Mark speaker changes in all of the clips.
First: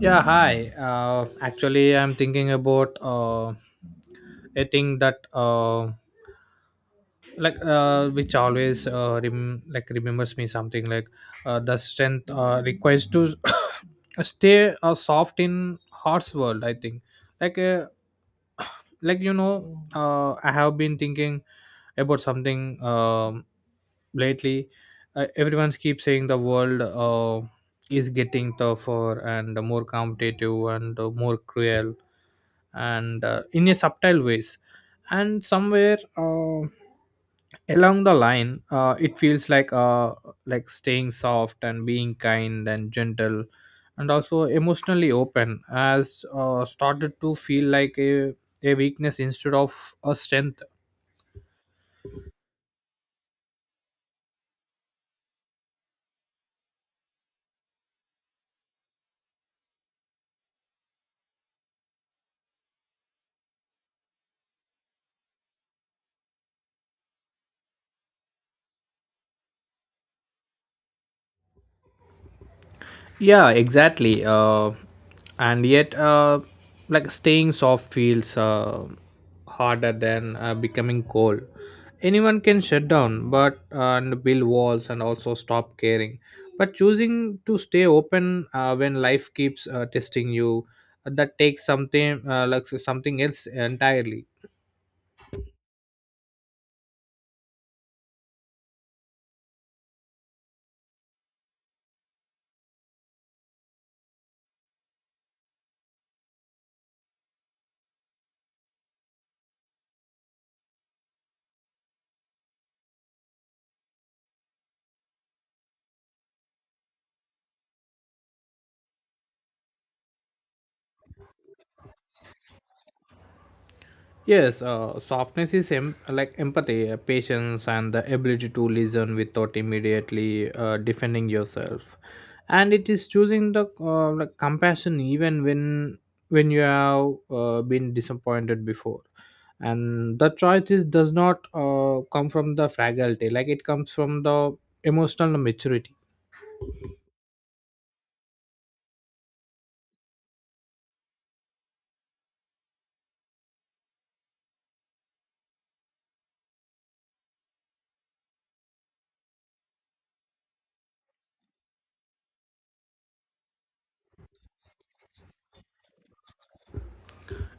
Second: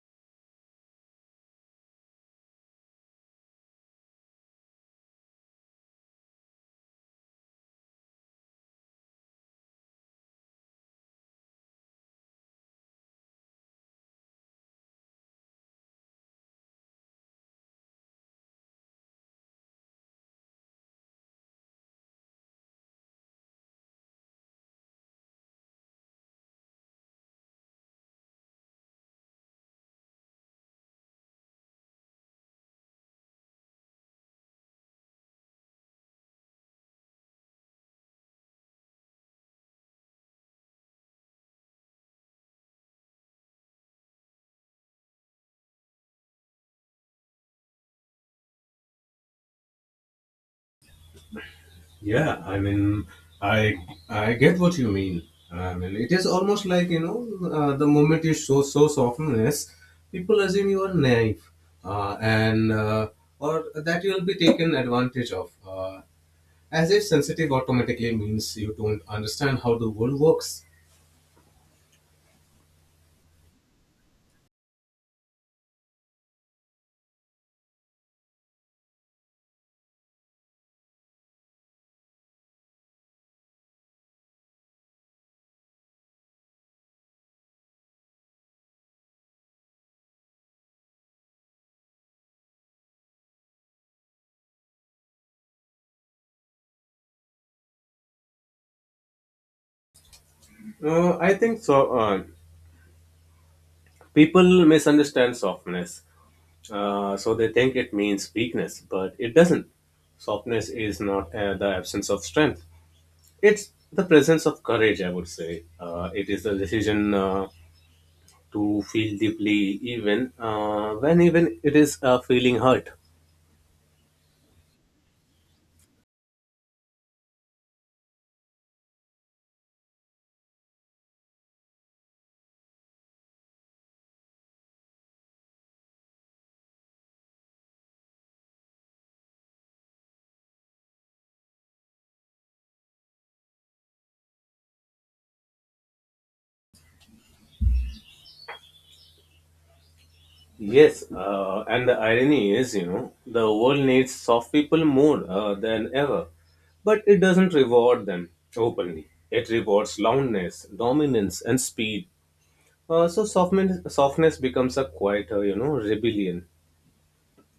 Speaker 1: Yeah, hi. Actually, I'm thinking about a thing that which always like remembers me something like the strength requires to stay soft in heart's world. I think like uh, I have been thinking about something lately. Everyone keeps saying the world is getting tougher and more competitive and more cruel and in a subtle ways, and somewhere along the line it feels like staying soft and being kind and gentle and also emotionally open has started to feel like a weakness instead of a strength.
Speaker 2: Yeah, I mean, I I get what you mean. I mean, it is almost like the moment you show softness, people assume you are naive, and or that you will be taken advantage of. As if sensitive automatically means you don't understand how the world works.
Speaker 1: Yeah, exactly. And yet, like staying soft feels harder than becoming cold. Anyone can shut down, but and build walls and also stop caring. But choosing to stay open when life keeps testing you, that takes something like something else entirely.
Speaker 2: I think so. People misunderstand softness, so they think it means weakness, but it doesn't. Softness is not the absence of strength. It's the presence of courage, I would say. It is the decision to feel deeply, even when even it is feeling hurt.
Speaker 1: Yes, softness is like empathy, patience, and the ability to listen without immediately defending yourself, and it is choosing the like compassion even when you have been disappointed before. And the choice is, does not come from the fragility, like it comes from the emotional maturity.
Speaker 2: Yes, and the irony is, you know, the world needs soft people more than ever, but it doesn't reward them openly. It rewards loudness, dominance, and speed. So softness becomes a quieter, you know, rebellion.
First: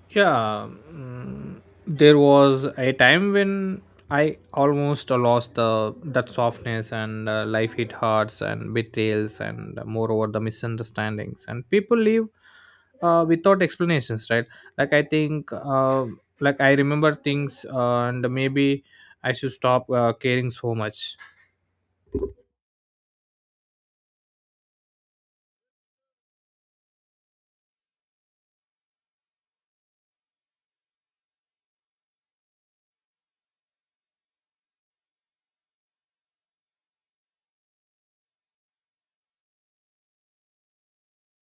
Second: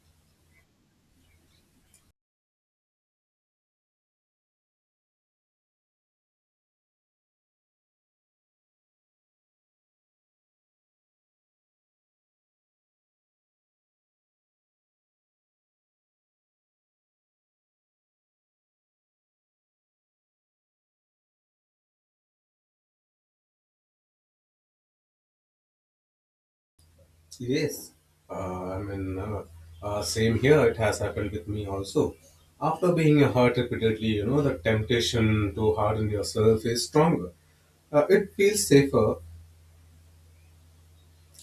Speaker 1: Yeah, there was a time when I almost lost the that softness, and life hit hearts and betrayals, and moreover the misunderstandings, and people leave without explanations, right? Like I think, like I remember things, and maybe I should stop caring so much.
Speaker 2: Yes, uh, I mean, uh, same here. It has happened with me also. After being hurt repeatedly, you know, the temptation to harden yourself is stronger. It feels safer.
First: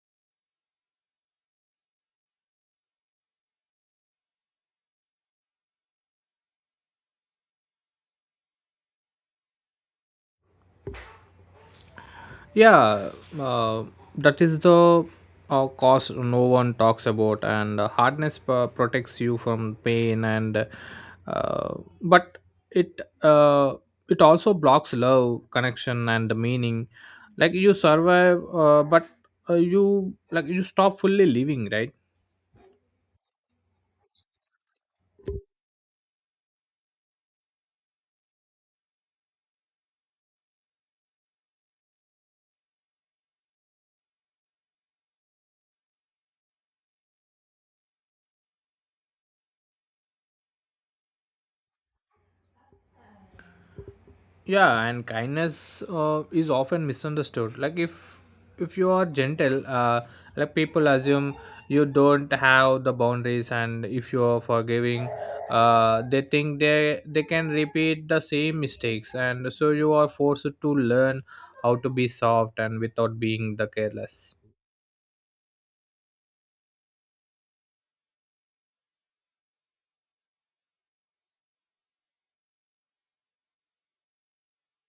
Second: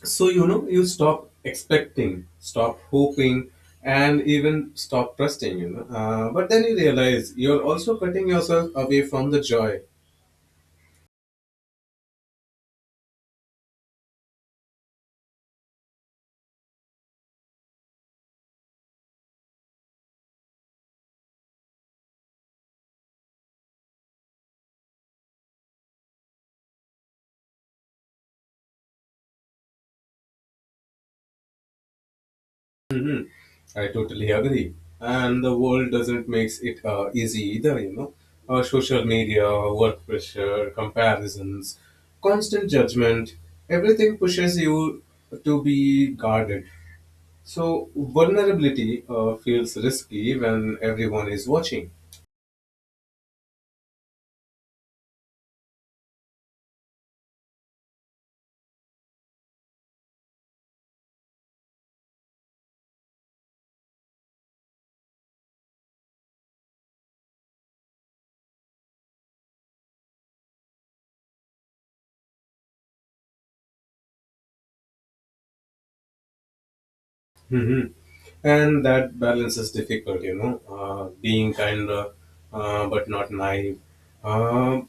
Speaker 2: So, you know, you stop expecting, stop hoping, and even stop trusting, you know. But then you realize you're also cutting yourself away from the joy.
Speaker 1: Yeah, uh, that is the cause no one talks about, and hardness protects you from pain, and uh, but it it also blocks love, connection, and the meaning. Like you survive, but you stop fully living, right?
Speaker 2: I totally agree. And the world doesn't make it easy either, you know. Social media, work pressure, comparisons, constant judgment, everything pushes you to be guarded. So, vulnerability feels risky when everyone is watching.
Speaker 1: Yeah, and kindness is often misunderstood, like if you are gentle, like people assume you don't have the boundaries, and if you are forgiving, they think they can repeat the same mistakes, and so you are forced to learn how to be soft and without being the careless.
Speaker 2: Hmm. And that balance is difficult, you know, being kind but not naive, uh,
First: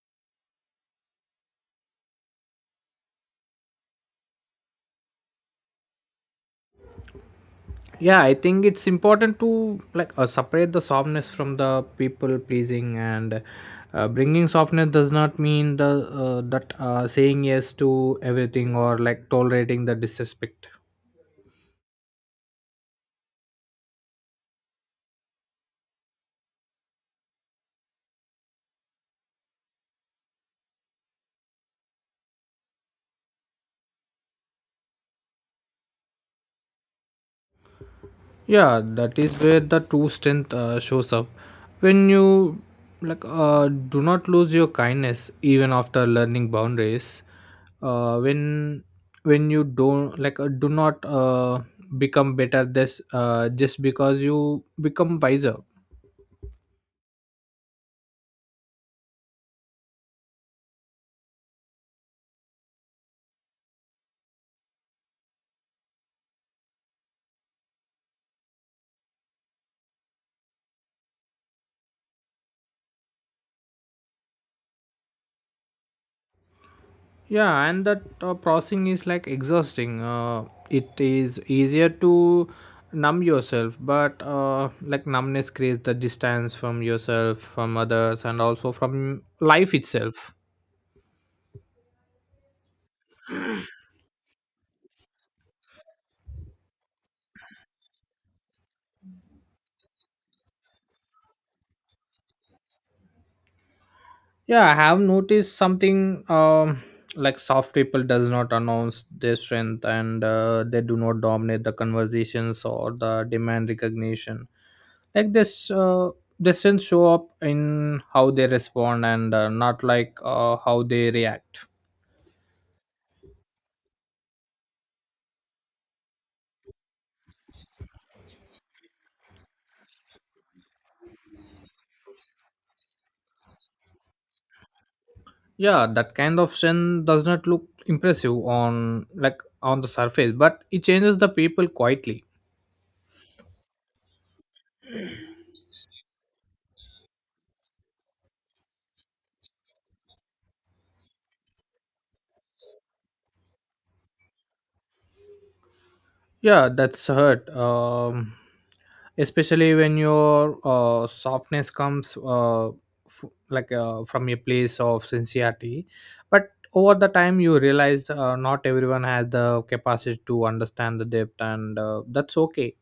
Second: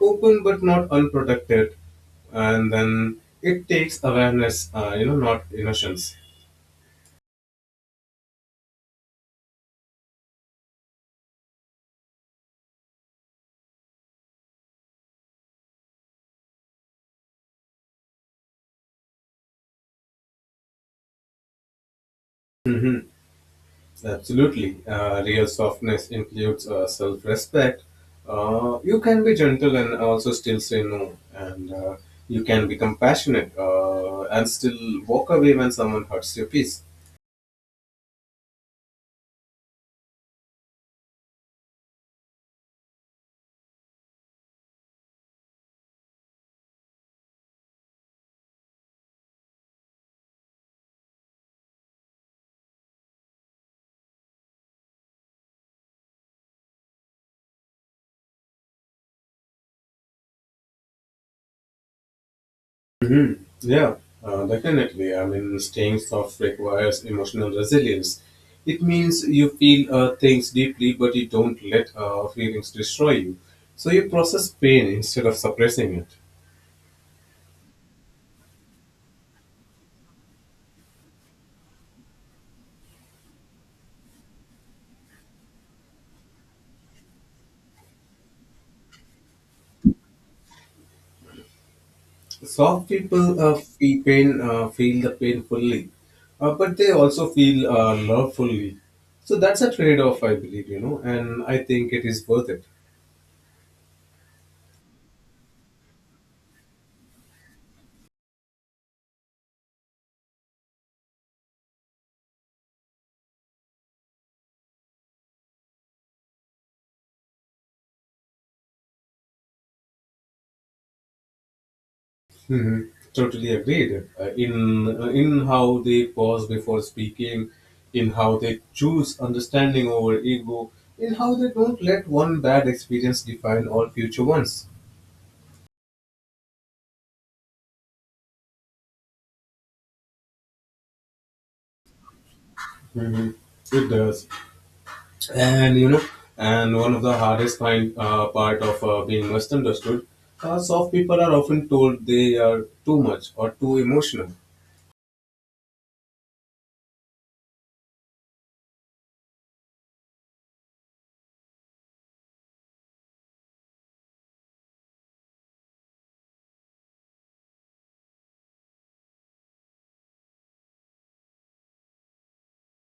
Speaker 2: open but not unprotected. And then it takes awareness, you know, not innocence.
Speaker 1: Yeah, I think it's important to, like, separate the softness from the people pleasing, and bringing softness does not mean the that saying yes to everything or like tolerating the disrespect.
Speaker 2: Hmm. Absolutely. Real softness includes self respect. You can be gentle and also still say no. And you can be compassionate and still walk away when someone hurts your peace.
Speaker 1: Yeah, that is where the true strength shows up when you, like, do not lose your kindness even after learning boundaries, uh, when when you don't, like, do not, become better this, just because you become wiser.
Speaker 2: Hmm. Yeah, definitely. I mean, staying soft requires emotional resilience. It means you feel things deeply, but you don't let feelings destroy you. So you process pain instead of suppressing it.
Speaker 1: Yeah, and that processing is like exhausting. It is easier to numb yourself, but, like numbness creates the distance from yourself, from others, and also from life itself.
Speaker 2: Soft people feel the pain fully, but they also feel love fully. So that's a trade-off, I believe, you know, and I think it is worth it.
Speaker 1: Yeah, I have noticed something, like soft people does not announce their strength, and they do not dominate the conversations or the demand recognition, like this, distance show up in how they respond, and not, how they react.
Speaker 2: Hmm. Totally agreed. In in how they pause before speaking, in how they choose understanding over ego, in how they don't let one bad experience define all future ones.
Speaker 1: Yeah, that kind of sin does not look impressive on, like, on the surface, but it changes the people quietly.
Speaker 2: Hmm. It does, and you know, and one of the hardest kind part of being misunderstood, soft people are often told they are too much or too emotional.
Speaker 1: Yeah, that's hurt. Especially when your softness comes like from a place of sincerity. But over the time, you realize not everyone has the capacity to understand the depth, and that's okay.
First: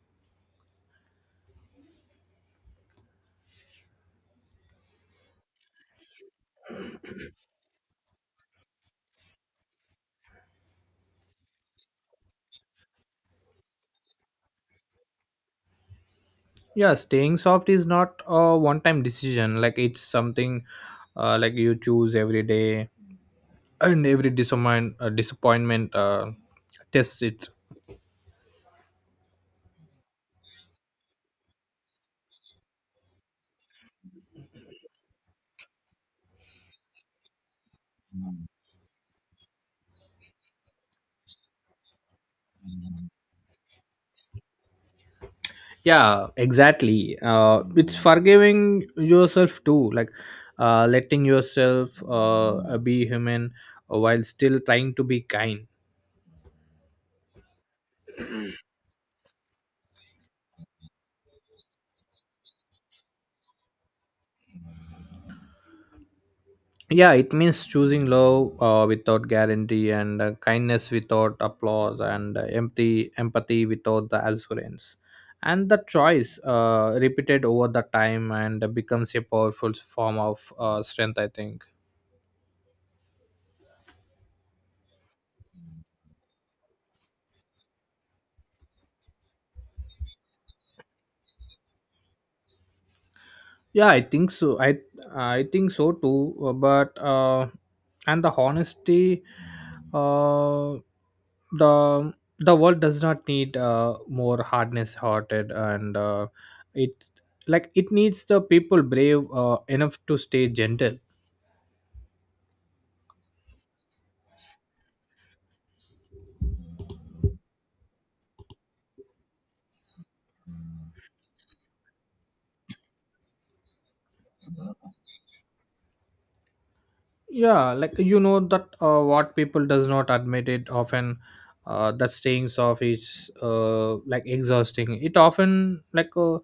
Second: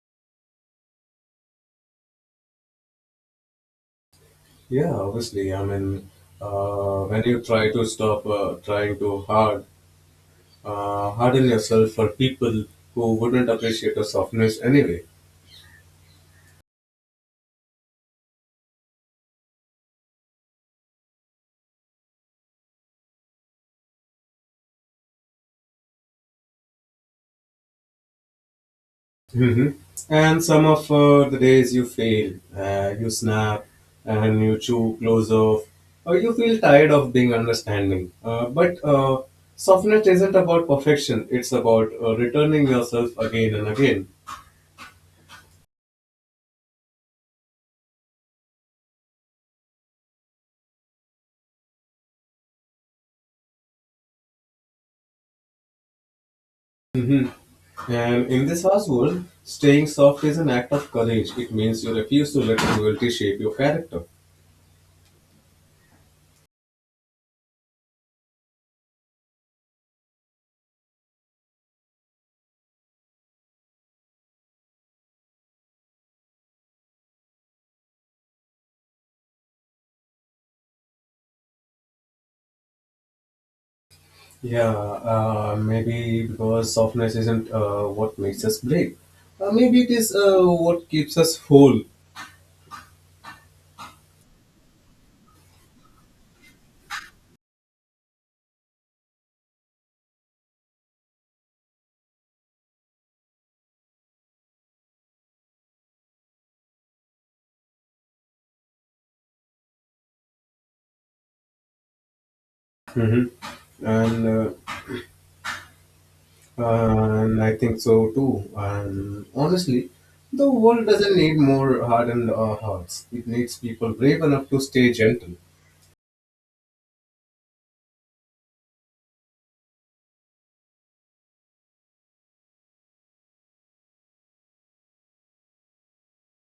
Speaker 2: Yeah, obviously. I mean, when you try to stop trying too hard harden yourself for people who wouldn't appreciate your softness anyway.
Speaker 1: Yeah, staying soft is not a one-time decision. Like it's something, like you choose every day, and every disappointment tests it.
Speaker 2: Hmm. And some of the days you fail, you snap, and you chew close off, or you feel tired of being understanding. But softness isn't about perfection; it's about returning yourself again and again.
Speaker 1: Yeah, exactly. It's forgiving yourself too, like, letting yourself be human while still trying to be kind.
Speaker 2: Hmm. And in this household, staying soft is an act of courage. It means you refuse to let cruelty shape your character.
Speaker 1: Yeah, it means choosing love without guarantee, and kindness without applause, and empty empathy without the assurance. And the choice, repeated over the time and becomes a powerful form of strength, I think.
Speaker 2: Yeah, maybe because softness isn't what makes us brave. Maybe it is what keeps us whole.
Speaker 1: Yeah, I think so. I think so too. But and the honesty, uh, the the world does not need more hardness hearted, and it, it needs the people brave enough to stay gentle.
Speaker 2: Hmm. And and I think so too. And honestly, the world doesn't need more hardened hearts. It needs people brave enough to stay gentle.
Speaker 1: Yeah, like you know that what people does not admit it often, that staying soft is, like, exhausting it often, like uh,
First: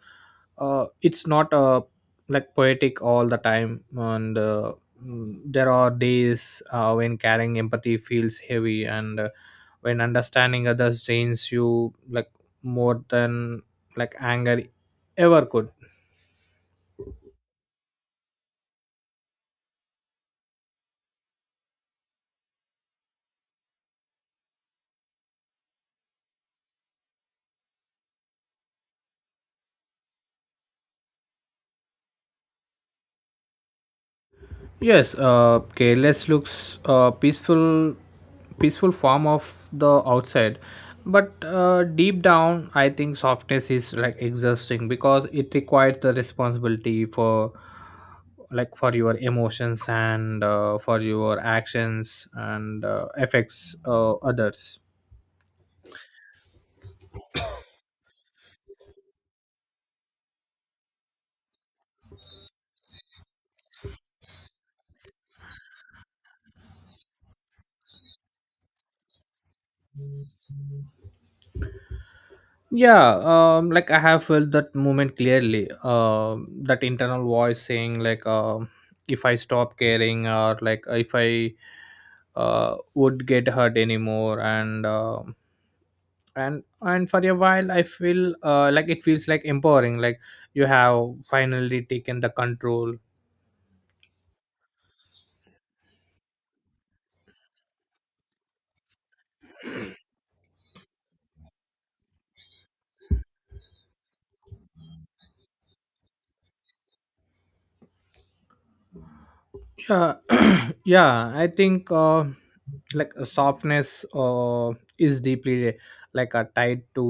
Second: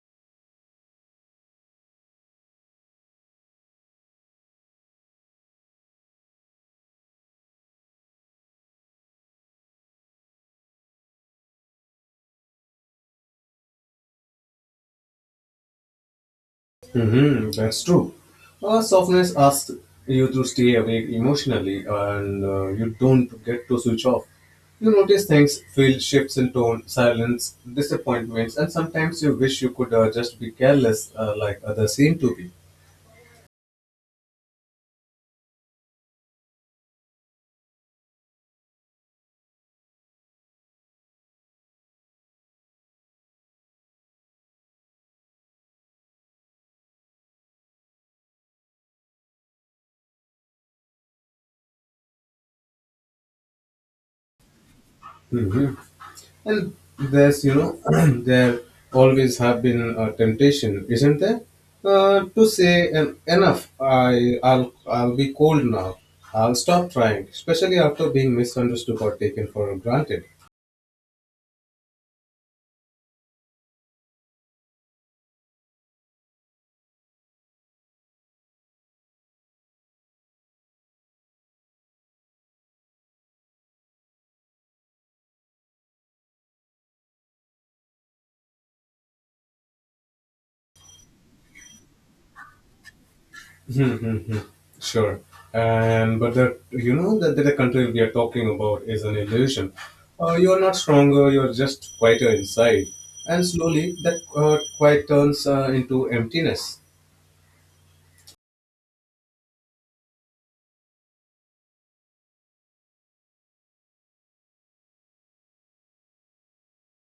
Speaker 1: uh, it's not, like, poetic all the time. And there are days when carrying empathy feels heavy, and when understanding others drains you, like, more than like anger ever could.
Speaker 2: Mm-hmm, that's true. Softness asks you to stay awake emotionally and you don't get to switch off. You notice things, feel shifts in tone, silence, disappointments, and sometimes you wish you could just be careless like others seem to be.
Speaker 1: Yes, careless looks peaceful form of the outside, but, deep down, I think softness is like exhausting because it requires the responsibility for, like, for your emotions, and for your actions, and affects others.
Speaker 2: Mhm. And there's, you know, there always have been a temptation, isn't there, to say enough. I'll be cold now. I'll stop trying, especially after being misunderstood or taken for granted.
Speaker 1: Yeah, like I have felt that moment clearly. That internal voice saying, like, if I stop caring, or like if I would get hurt anymore. And for a while I feel, like it feels like empowering, like you have finally taken the control.
Speaker 2: Mm-hmm. Sure. And but the you know that the country we are talking about is an illusion. You are not stronger. You are just quieter inside, and slowly that quiet turns into emptiness.
Speaker 1: Yeah. Yeah, I think, softness is deeply, tied to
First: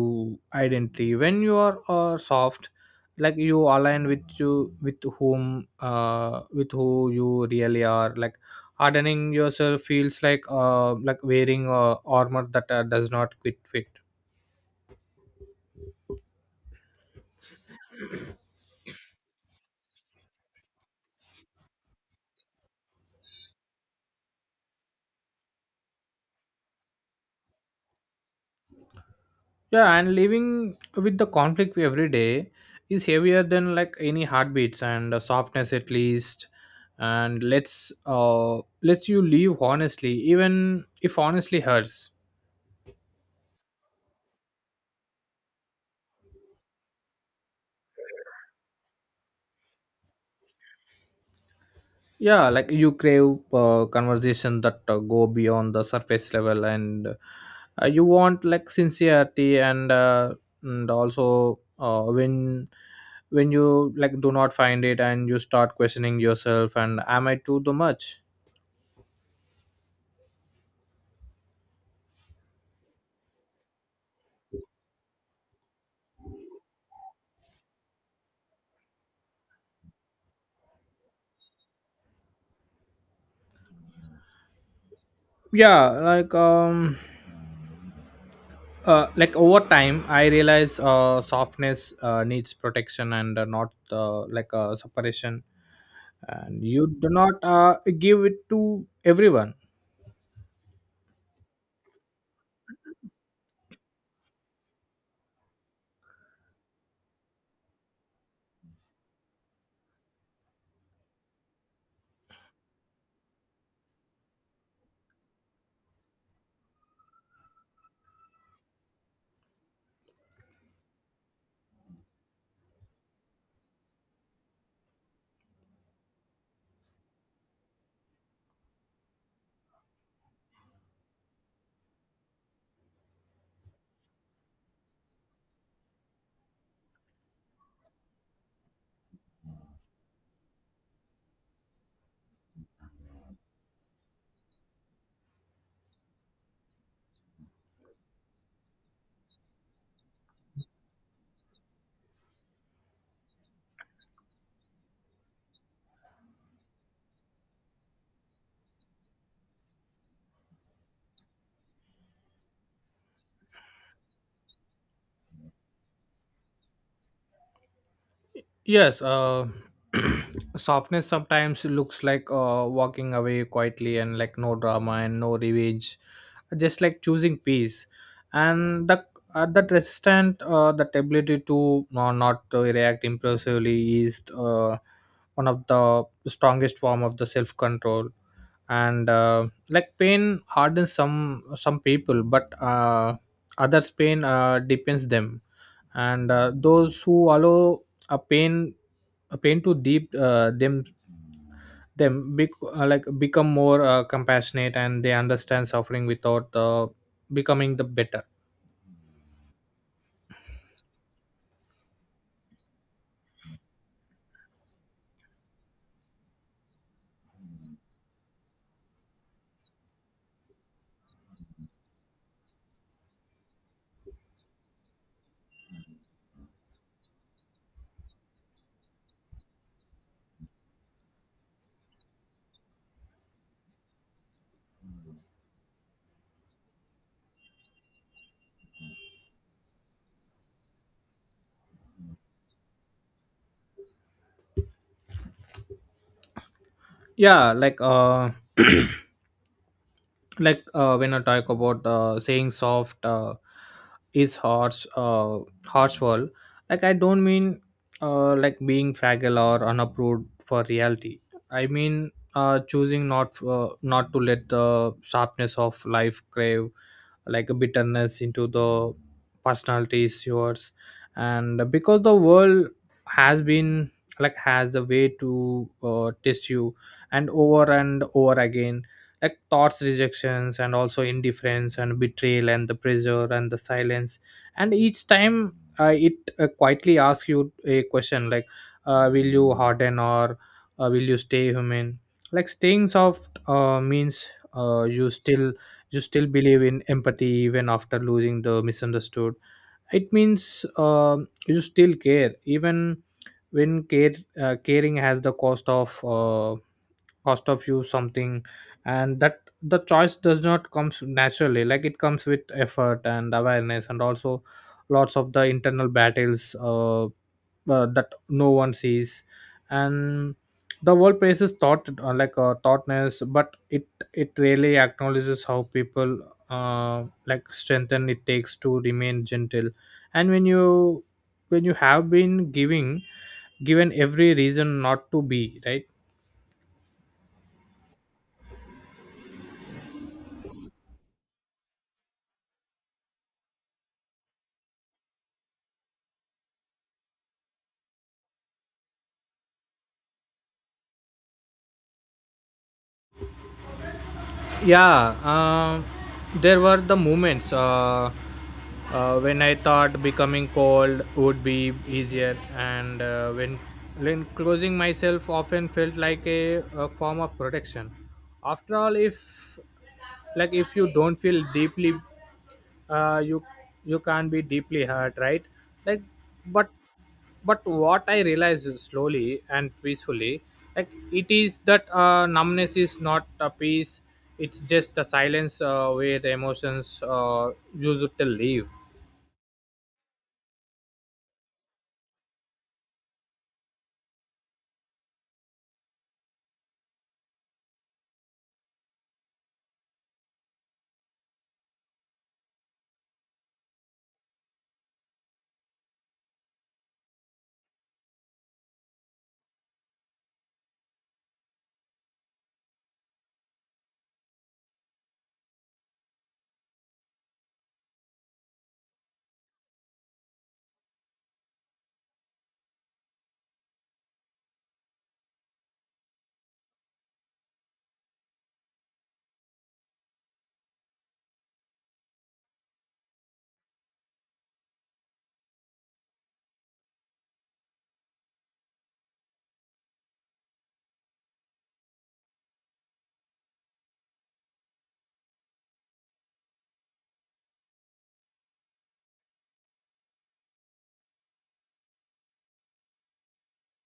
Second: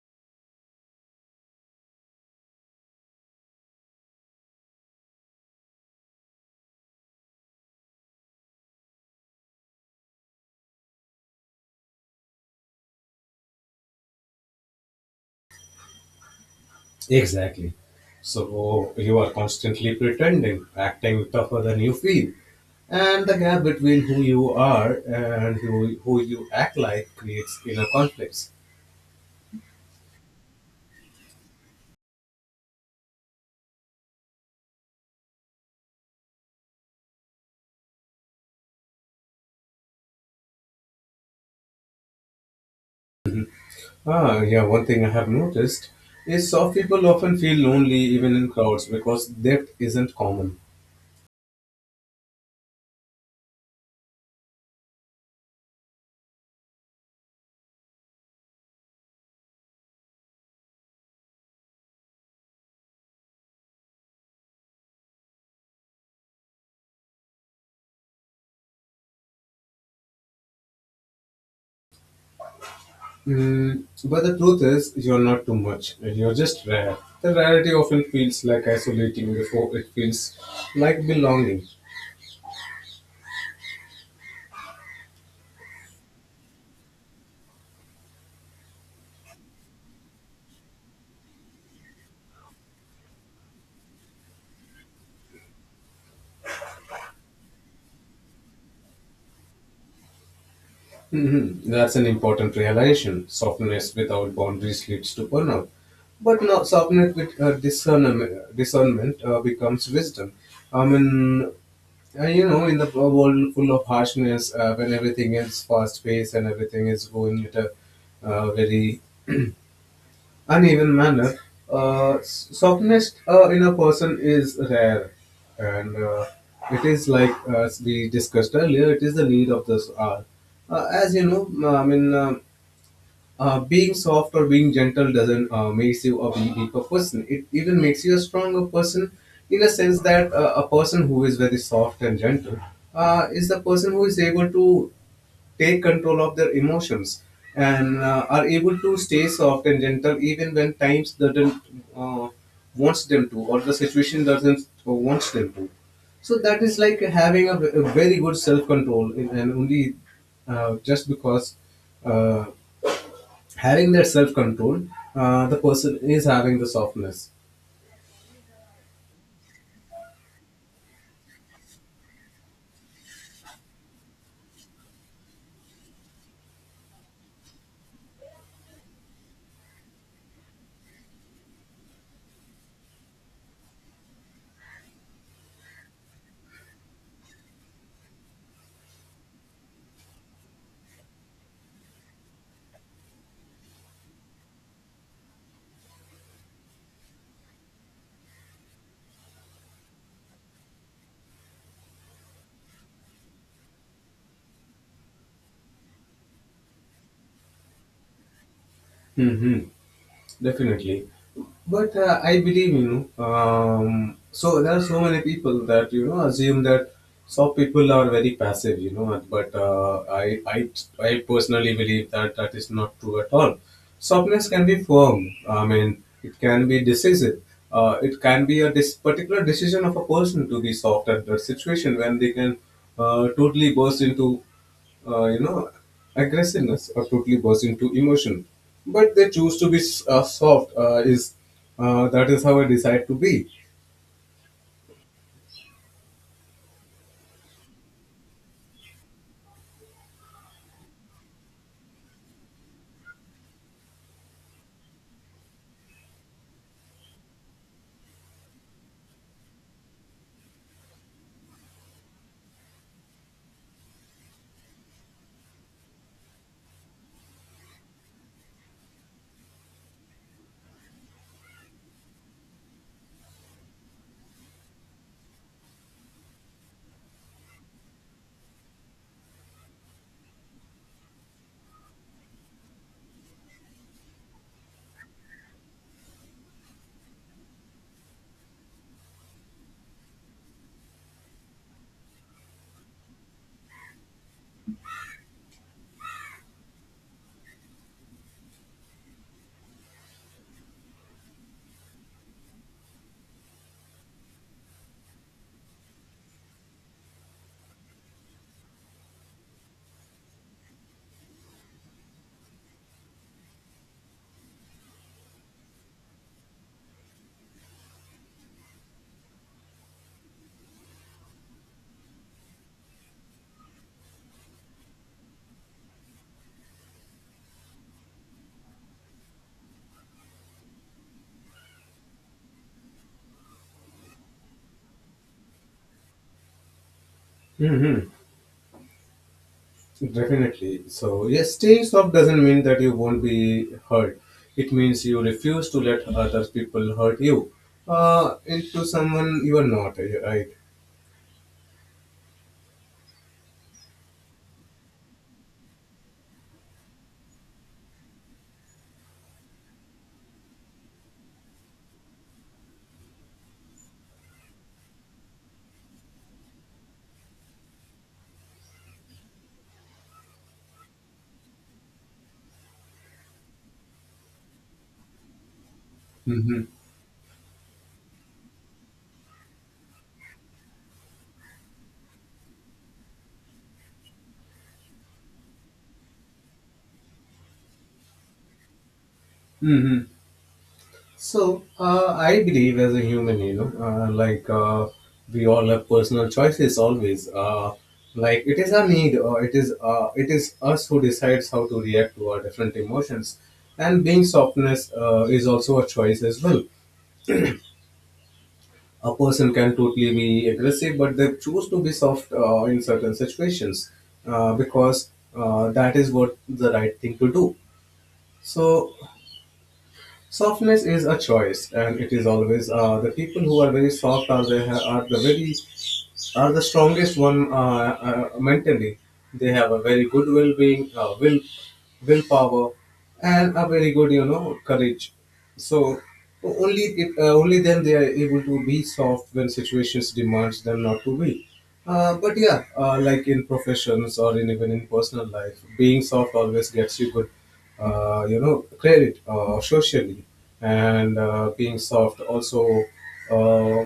Speaker 1: identity. When you are soft, like you align with you, with who you really are. Like hardening yourself feels like, like wearing armor that does not quit fit.
Speaker 2: Exactly. So you are constantly pretending, acting tougher than you feel. And the gap between who you are and who you act like creates inner conflicts.
Speaker 1: Yeah, and living with the conflict every day is heavier than, like, any heartbeats, and softness at least. And let's lets you live honestly, even if honestly hurts.
Speaker 2: Ah, yeah, one thing I have noticed is soft people often feel lonely even in crowds because depth isn't common.
Speaker 1: Yeah, like you crave conversation that go beyond the surface level, and you want, like, sincerity, and also when you, like, do not find it, and you start questioning yourself, and am I too much?
Speaker 2: Mm, but the truth is, you're not too much, you're just rare. The rarity often feels like isolating before it feels like belonging.
Speaker 1: Yeah, like over time I realize softness needs protection, and not, separation. And you do not give it to everyone.
Speaker 2: Mhm. That's an important realization. Softness without boundaries leads to burnout. But now, softness with discernment becomes wisdom. I mean, you know, in the world full of harshness, when everything is fast paced and everything is going at a very uneven manner. Softness in a person is rare, and it is like as we discussed earlier, it is the need of this hour. As you know, I mean. Being soft or being gentle doesn't makes you a weaker person. It even makes you a stronger person in a sense that a person who is very soft and gentle is the person who is able to take control of their emotions and are able to stay soft and gentle even when times doesn't uh, wants them to or the situation doesn't wants them to. So that is like having a very good self control, and only just because uh, having that self control, the person is having the softness.
Speaker 1: Yes, softness sometimes looks like walking away quietly, and like no drama and no revenge, just like choosing peace. And the that resistant, that ability to not react impulsively is one of the strongest form of the self control. And like pain hardens some people, but, others pain depends them. And those who allow a pain a pain to deep them, like become more compassionate, and they understand suffering without becoming the better.
Speaker 2: Hmm. Definitely. But I believe, you know, so there are so many people that, you know, assume that soft people are very passive, you know, but I personally believe that that is not true at all. Softness can be firm. I mean, it can be decisive. It can be a particular decision of a person to be soft at that situation when they can totally burst into you know, aggressiveness or totally burst into emotion. But they choose to be soft. Is That is how I decide to be.
Speaker 1: Yeah, when I talk about saying soft is harshful. Like I don't mean like being fragile or unapproved for reality. I mean choosing not to let the sharpness of life crave, like, a bitterness into the personality issues. And because the world has been, like, has a way to test you, and over again, like thoughts, rejections, and also indifference, and betrayal and the pressure and the silence. And each time it quietly asks you a question, like, will you harden, or will you stay human. Like staying soft means, uh, you still you still believe in empathy even after losing the misunderstood. It means, you still care even when care caring has the cost of, you something. And that the choice does not comes naturally, like it comes with effort and awareness, and also lots of the internal battles, that no one sees. And the world praises thought, thoughtness, but it really acknowledges how people, like strengthen it takes to remain gentle, and when you have been giving given every reason not to be right.
Speaker 2: Hmm. Definitely. So yes, staying soft doesn't mean that you won't be hurt. It means you refuse to let other people hurt you. Into someone you are not, right?
Speaker 1: Yeah, there were the moments, when I thought becoming cold would be easier, and when closing myself often felt like a form of protection. After all, if like if you don't feel deeply, uh, you you can be deeply hurt, right? Like, but
Speaker 2: Mm-hmm.
Speaker 1: but what I realized slowly and peacefully, like, it is that numbness is not a peace. It's just a silence where the emotions used to live.
Speaker 2: Mm-hmm. So I believe as a human, you know, we all have personal choices always. Like it is our need, or it is us who decides how to react to our different emotions. And being softness is also a choice as well. A person can totally be aggressive, but they choose to be soft in certain situations because that is what the right thing to do. So softness is a choice, and it is always the people who are very soft are the very are the strongest one mentally. They have a very good well-being, willpower, and a very good you know courage. So only it only then they are able to be soft when situations demands them not to be. But yeah, like in professions or in, even in personal life, being soft always gets you good you know, credit socially and being soft also uh,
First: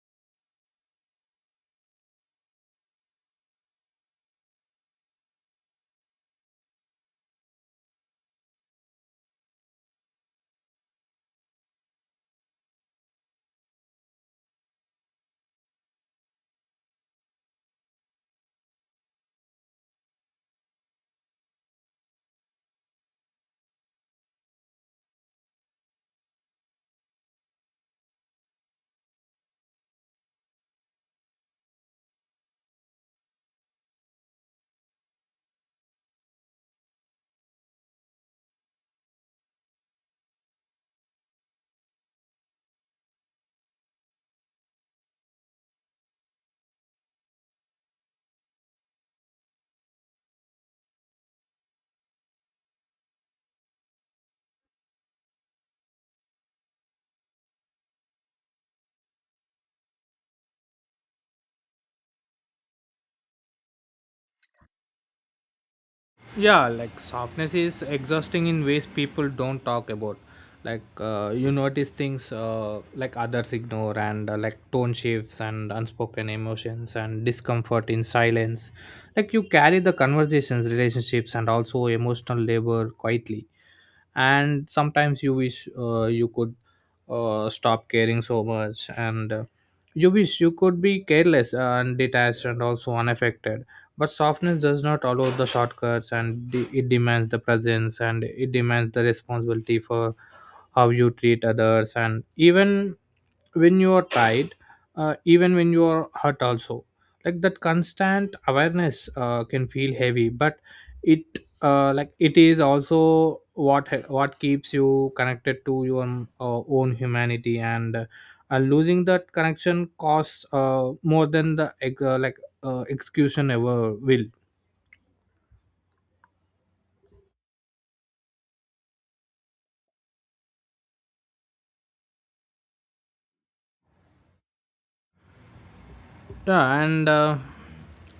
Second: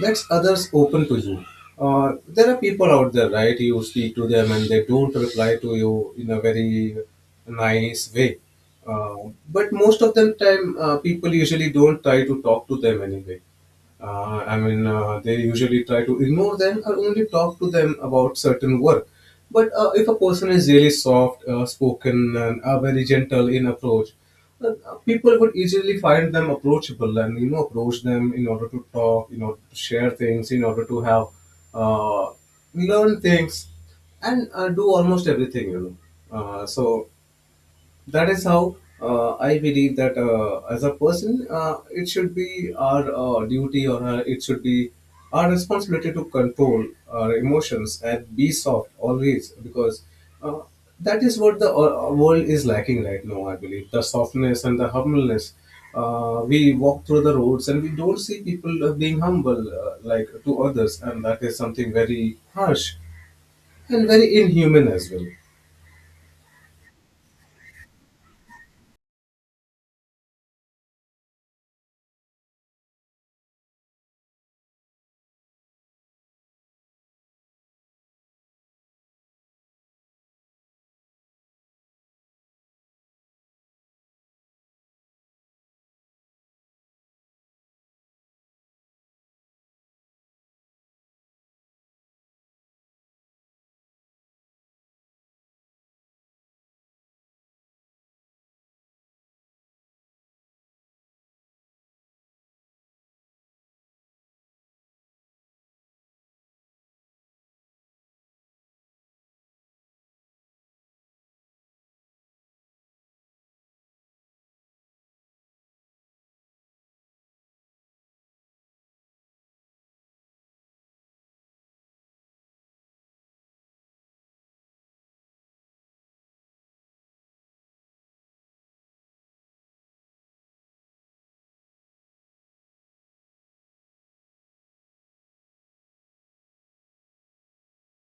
Speaker 2: lets others open to you. There are people out there, right? You speak to them and they don't reply to you in a very nice way. Uh, but most of the time, people usually don't try to talk to them anyway. I mean, they usually try to ignore them or only talk to them about certain work. But if a person is really soft spoken and very gentle in approach, uh, people would easily find them approachable and you know approach them in order to talk, in order to share things, in order to have uh, learn things, and do almost everything you know. So that is how I believe that as a person, it should be our duty or our, it should be our responsibility to control our emotions and be soft always because uh, that is what the world is lacking right now, I believe. The softness and the humbleness. We walk through the roads and we don't see people being humble like to others, and that is something very harsh and very inhuman as well.
Speaker 1: Yeah, like softness is exhausting in ways people don't talk about. Like you notice things, like others ignore, and like tone shifts and unspoken emotions and discomfort in silence. Like you carry the conversations, relationships, and also emotional labor quietly. And sometimes you wish you could stop caring so much, and you wish you could be careless and detached and also unaffected. But softness does not allow the shortcuts, and it demands the presence, and it demands the responsibility for how you treat others, and even when you are tired, even when you are hurt also. Like that constant awareness can feel heavy, but it Like it is also what keeps you connected to your own humanity, and losing that connection costs more than the execution ever will. Yeah, and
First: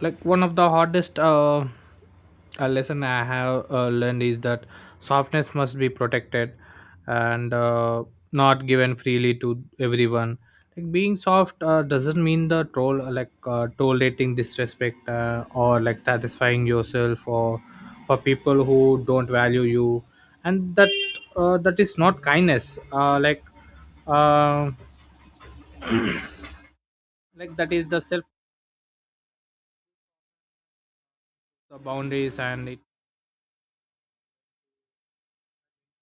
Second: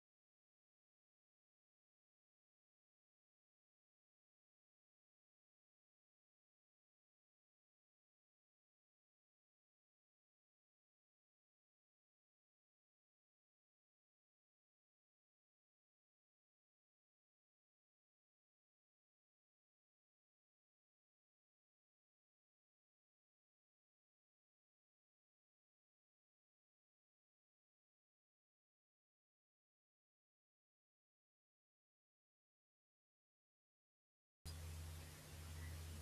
Speaker 1: like one of the hardest lesson I have learned is that softness must be protected, and not given freely to everyone. Like being soft doesn't mean the troll, tolerating disrespect, or like satisfying yourself or for people who don't value you. And that, that is not kindness. Uh, like uh, like that is the self, the boundaries, and it.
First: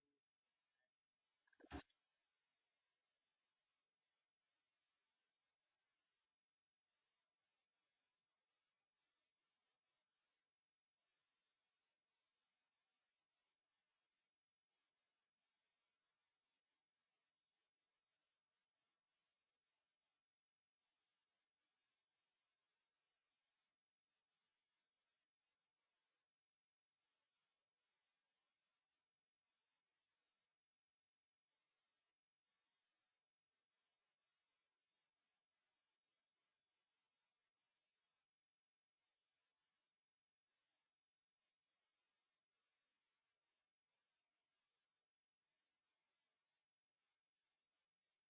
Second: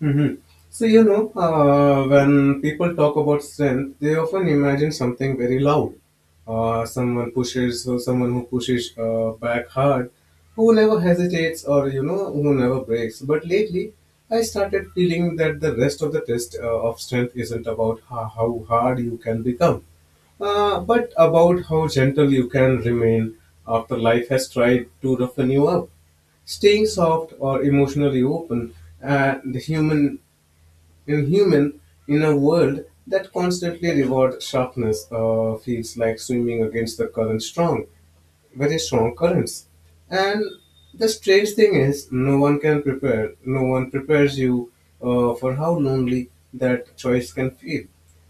Speaker 2: Hmm. So, you know, when people talk about strength, they often imagine something very loud. Someone who pushes back hard, who never hesitates or, you know, who never breaks. But lately, I started feeling that the rest of the test of strength isn't about how hard you can become, but about how gentle you can remain after life has tried to roughen you up. Staying soft or emotionally open, the human in human, in a world that constantly rewards sharpness, feels like swimming against the current strong, very strong currents. And the strange thing is, no one can prepare. No one prepares you for how lonely that choice can feel.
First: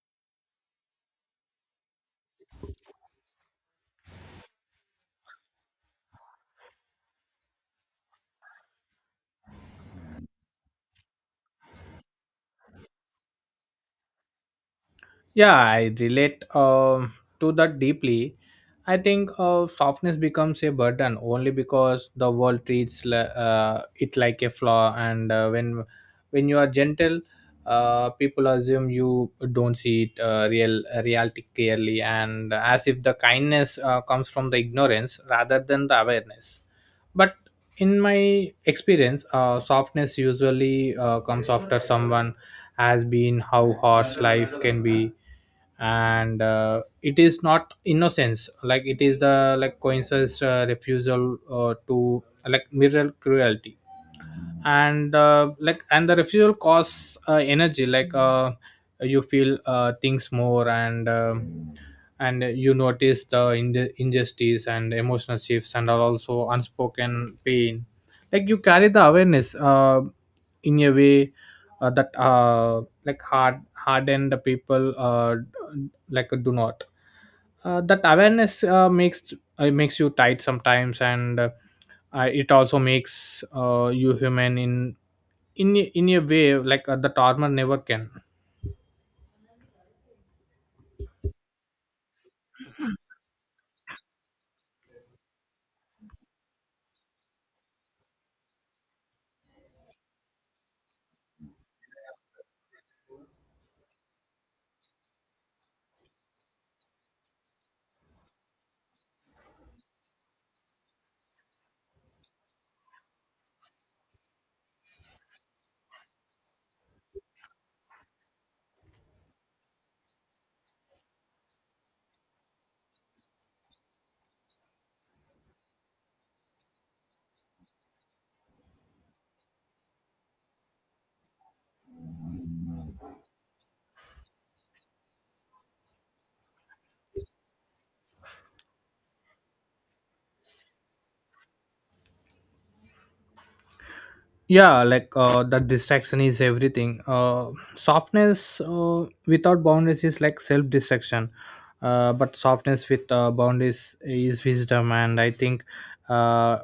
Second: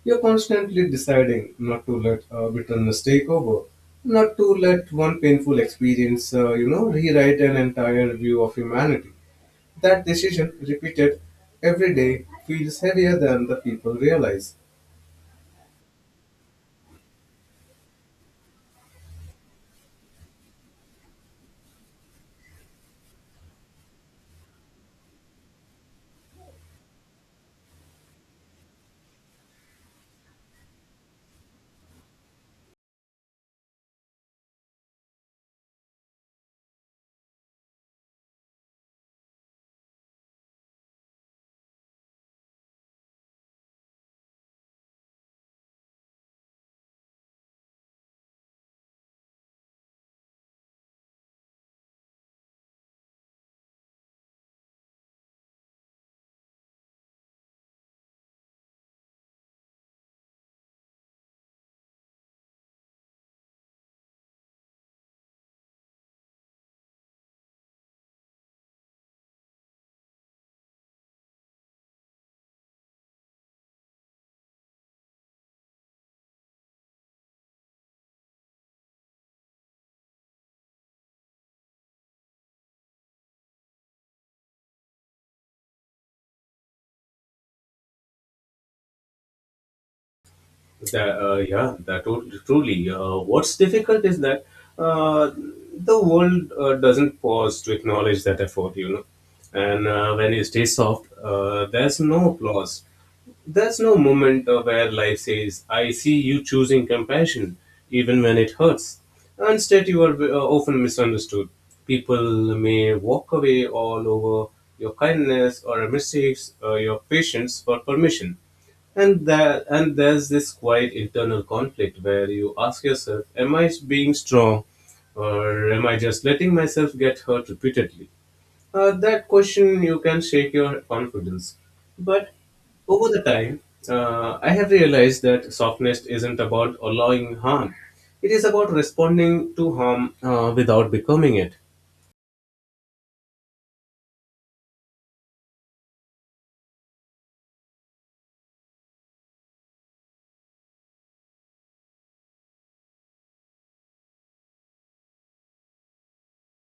Speaker 2: You're constantly deciding not to let bitterness take over, not to let one painful experience, you know, rewrite an entire view of humanity. That decision, repeated every day, feels heavier than the people realize.
Speaker 1: Yeah, I relate to that deeply. I think softness becomes a burden only because the world treats it like a flaw. And when you are gentle, people assume you don't see it, reality clearly, and as if the kindness comes from the ignorance rather than the awareness. But in my experience, softness usually comes after someone has been how harsh life can be. And it is not innocence, like it is the like coincidence, refusal, to like mirror cruelty. And and the refusal costs energy. Like you feel things more. And and you notice the injustice, and emotional shifts, and are also unspoken pain. Like you carry the awareness in a way that, like hardened people like do not. That awareness makes you tight sometimes. And it also makes you human in a way, like the armor never can.
Speaker 2: Yeah, that truly. What's difficult is that uh, the world doesn't pause to acknowledge that effort, you know. And when you stay soft, there's no applause. There's no moment where life says, I see you choosing compassion, even when it hurts. Instead, you are often misunderstood. People may walk away all over your kindness or mistakes or your patience for permission. And there's this quiet internal conflict where you ask yourself, am I being strong or am I just letting myself get hurt repeatedly? That question you can shake your confidence. But over the time, I have realized that softness isn't about allowing harm. It is about responding to harm without becoming it.
Speaker 1: Yeah, like that distraction is everything. Softness without boundaries is like self distraction, but softness with boundaries is wisdom. And I think, uh,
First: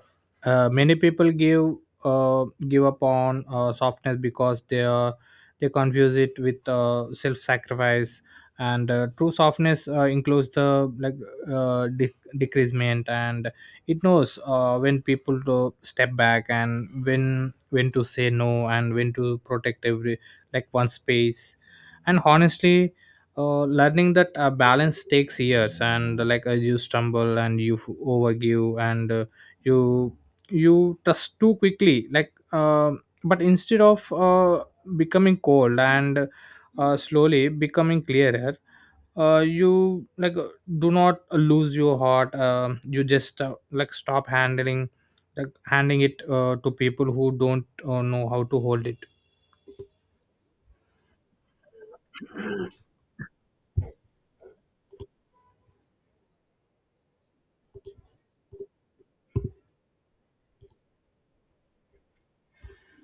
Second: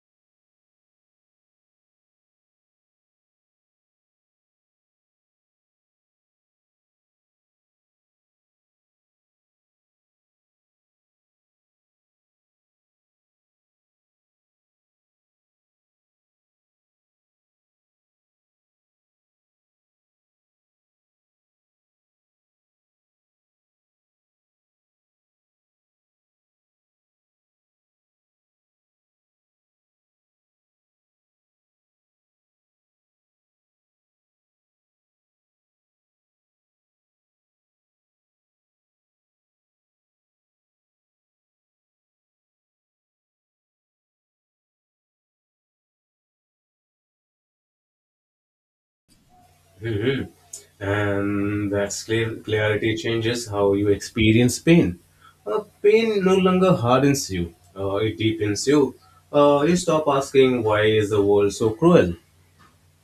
Speaker 1: many people give, give up on softness because they are, they confuse it with self sacrifice. And true softness includes the like, decreasement. And it knows when people to step back, and when to say no, and when to protect every like one space. And honestly, learning that balance takes years. And you stumble and you overgive, and you, you trust too quickly. Like but instead of becoming cold and slowly becoming clearer, you do not lose your heart. You just stop handling, like handing it to people who don't know how to hold it.
Speaker 2: Hmm. And that clarity changes how you experience pain. Pain no longer hardens you, it deepens you. You stop asking, why is the world so cruel?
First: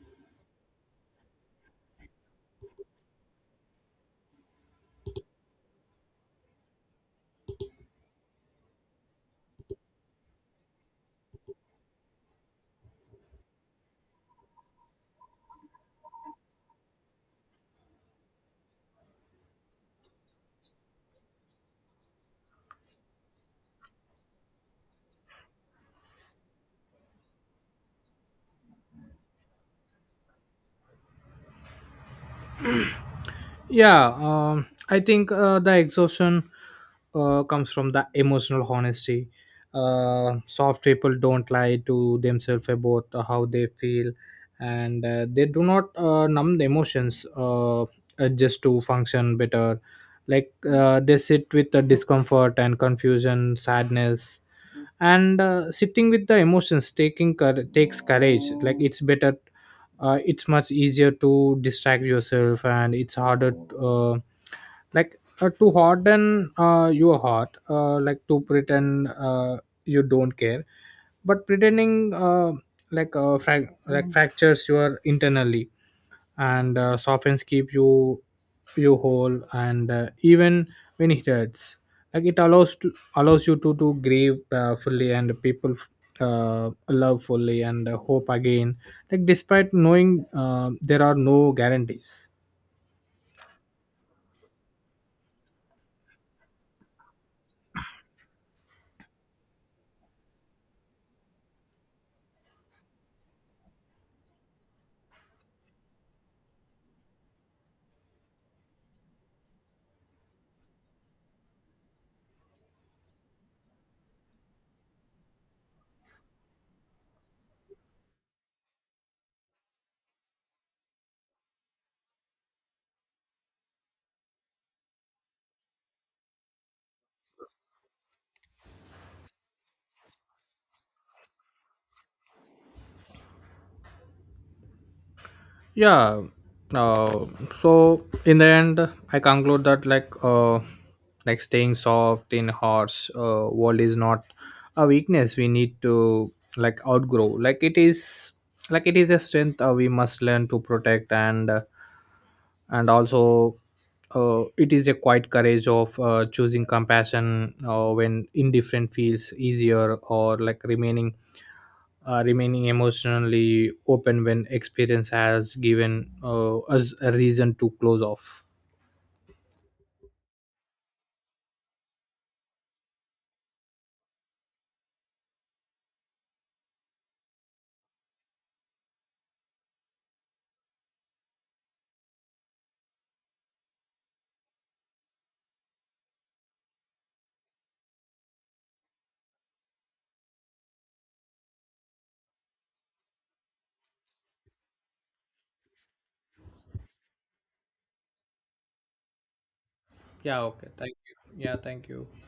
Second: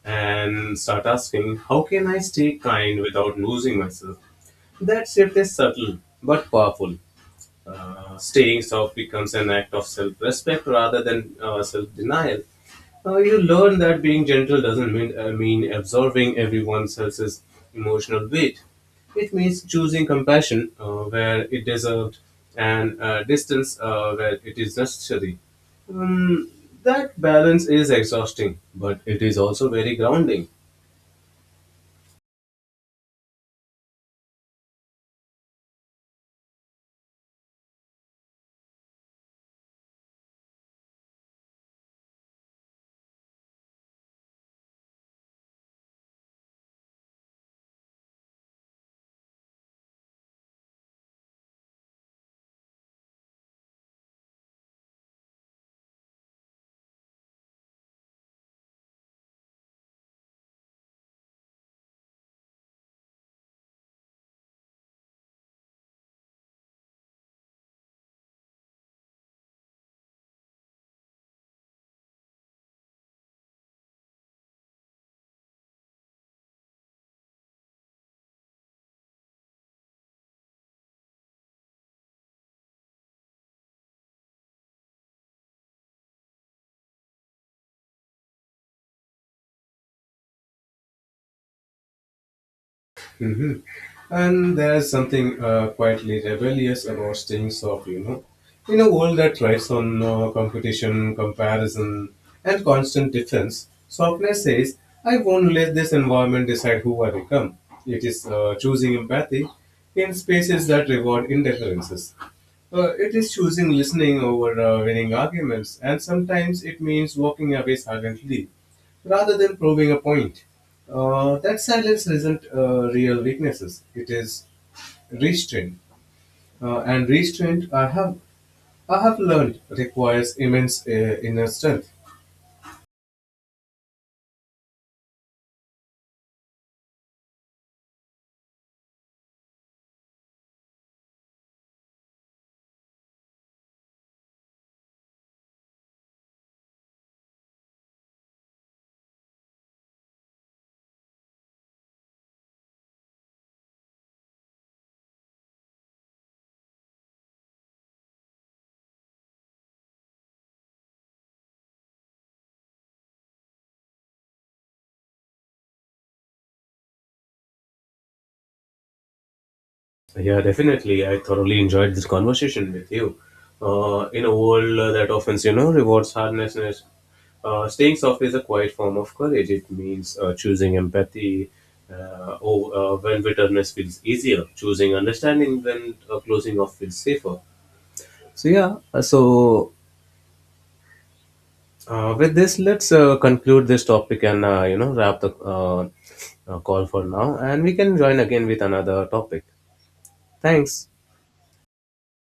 Speaker 2: And start asking, how can I stay kind without losing myself? That shift is subtle but powerful. Staying soft becomes an act of self respect rather than self denial. You learn that being gentle doesn't mean absorbing everyone else's emotional weight. It means choosing compassion where it deserved and distance where it is necessary. Um, that balance is exhausting, but it is also very grounding.
Speaker 1: Yeah, I think the exhaustion comes from the emotional honesty. Soft people don't lie to themselves about how they feel, and they do not numb the emotions, just to function better. Like they sit with the discomfort and confusion, sadness, and sitting with the emotions, takes courage. Like it's better, it's much easier to distract yourself, and it's harder, uh, to harden your heart, like to pretend, you don't care. But pretending, fractures your internally. And softens keep you, you whole. And even when it hurts, like it allows you to grieve fully, and people love fully, and hope again, like despite knowing there are no guarantees.
Speaker 2: And there's something quietly rebellious about staying soft, you know. In a world that thrives on competition, comparison, and constant difference, softness says, I won't let this environment decide who I become. It is choosing empathy in spaces that reward indifferences. It is choosing listening over winning arguments, and sometimes it means walking away silently rather than proving a point. That silence isn't real weaknesses; it is restraint. And restraint, I have learned, requires immense inner strength.
Speaker 1: Yeah, uh, so in the end I conclude that, like staying soft in harsh world is not a weakness we need to like outgrow. Like it is, like it is a strength we must learn to protect. And and also, it is a quiet courage of choosing compassion when indifferent feels easier, or like remaining emotionally open when experience has given us a reason to close off.
Speaker 2: Yeah, definitely. I thoroughly enjoyed this conversation with you. In a world that often, you know, rewards hardness, staying soft is a quiet form of courage. It means choosing empathy oh, when bitterness feels easier, choosing understanding when closing off feels safer. So yeah, with this, let's conclude this topic and you know wrap the call for now, and we can join again with another topic.
Speaker 1: Yeah, okay,
Speaker 2: Thanks.
Speaker 1: thank you. Yeah, thank you.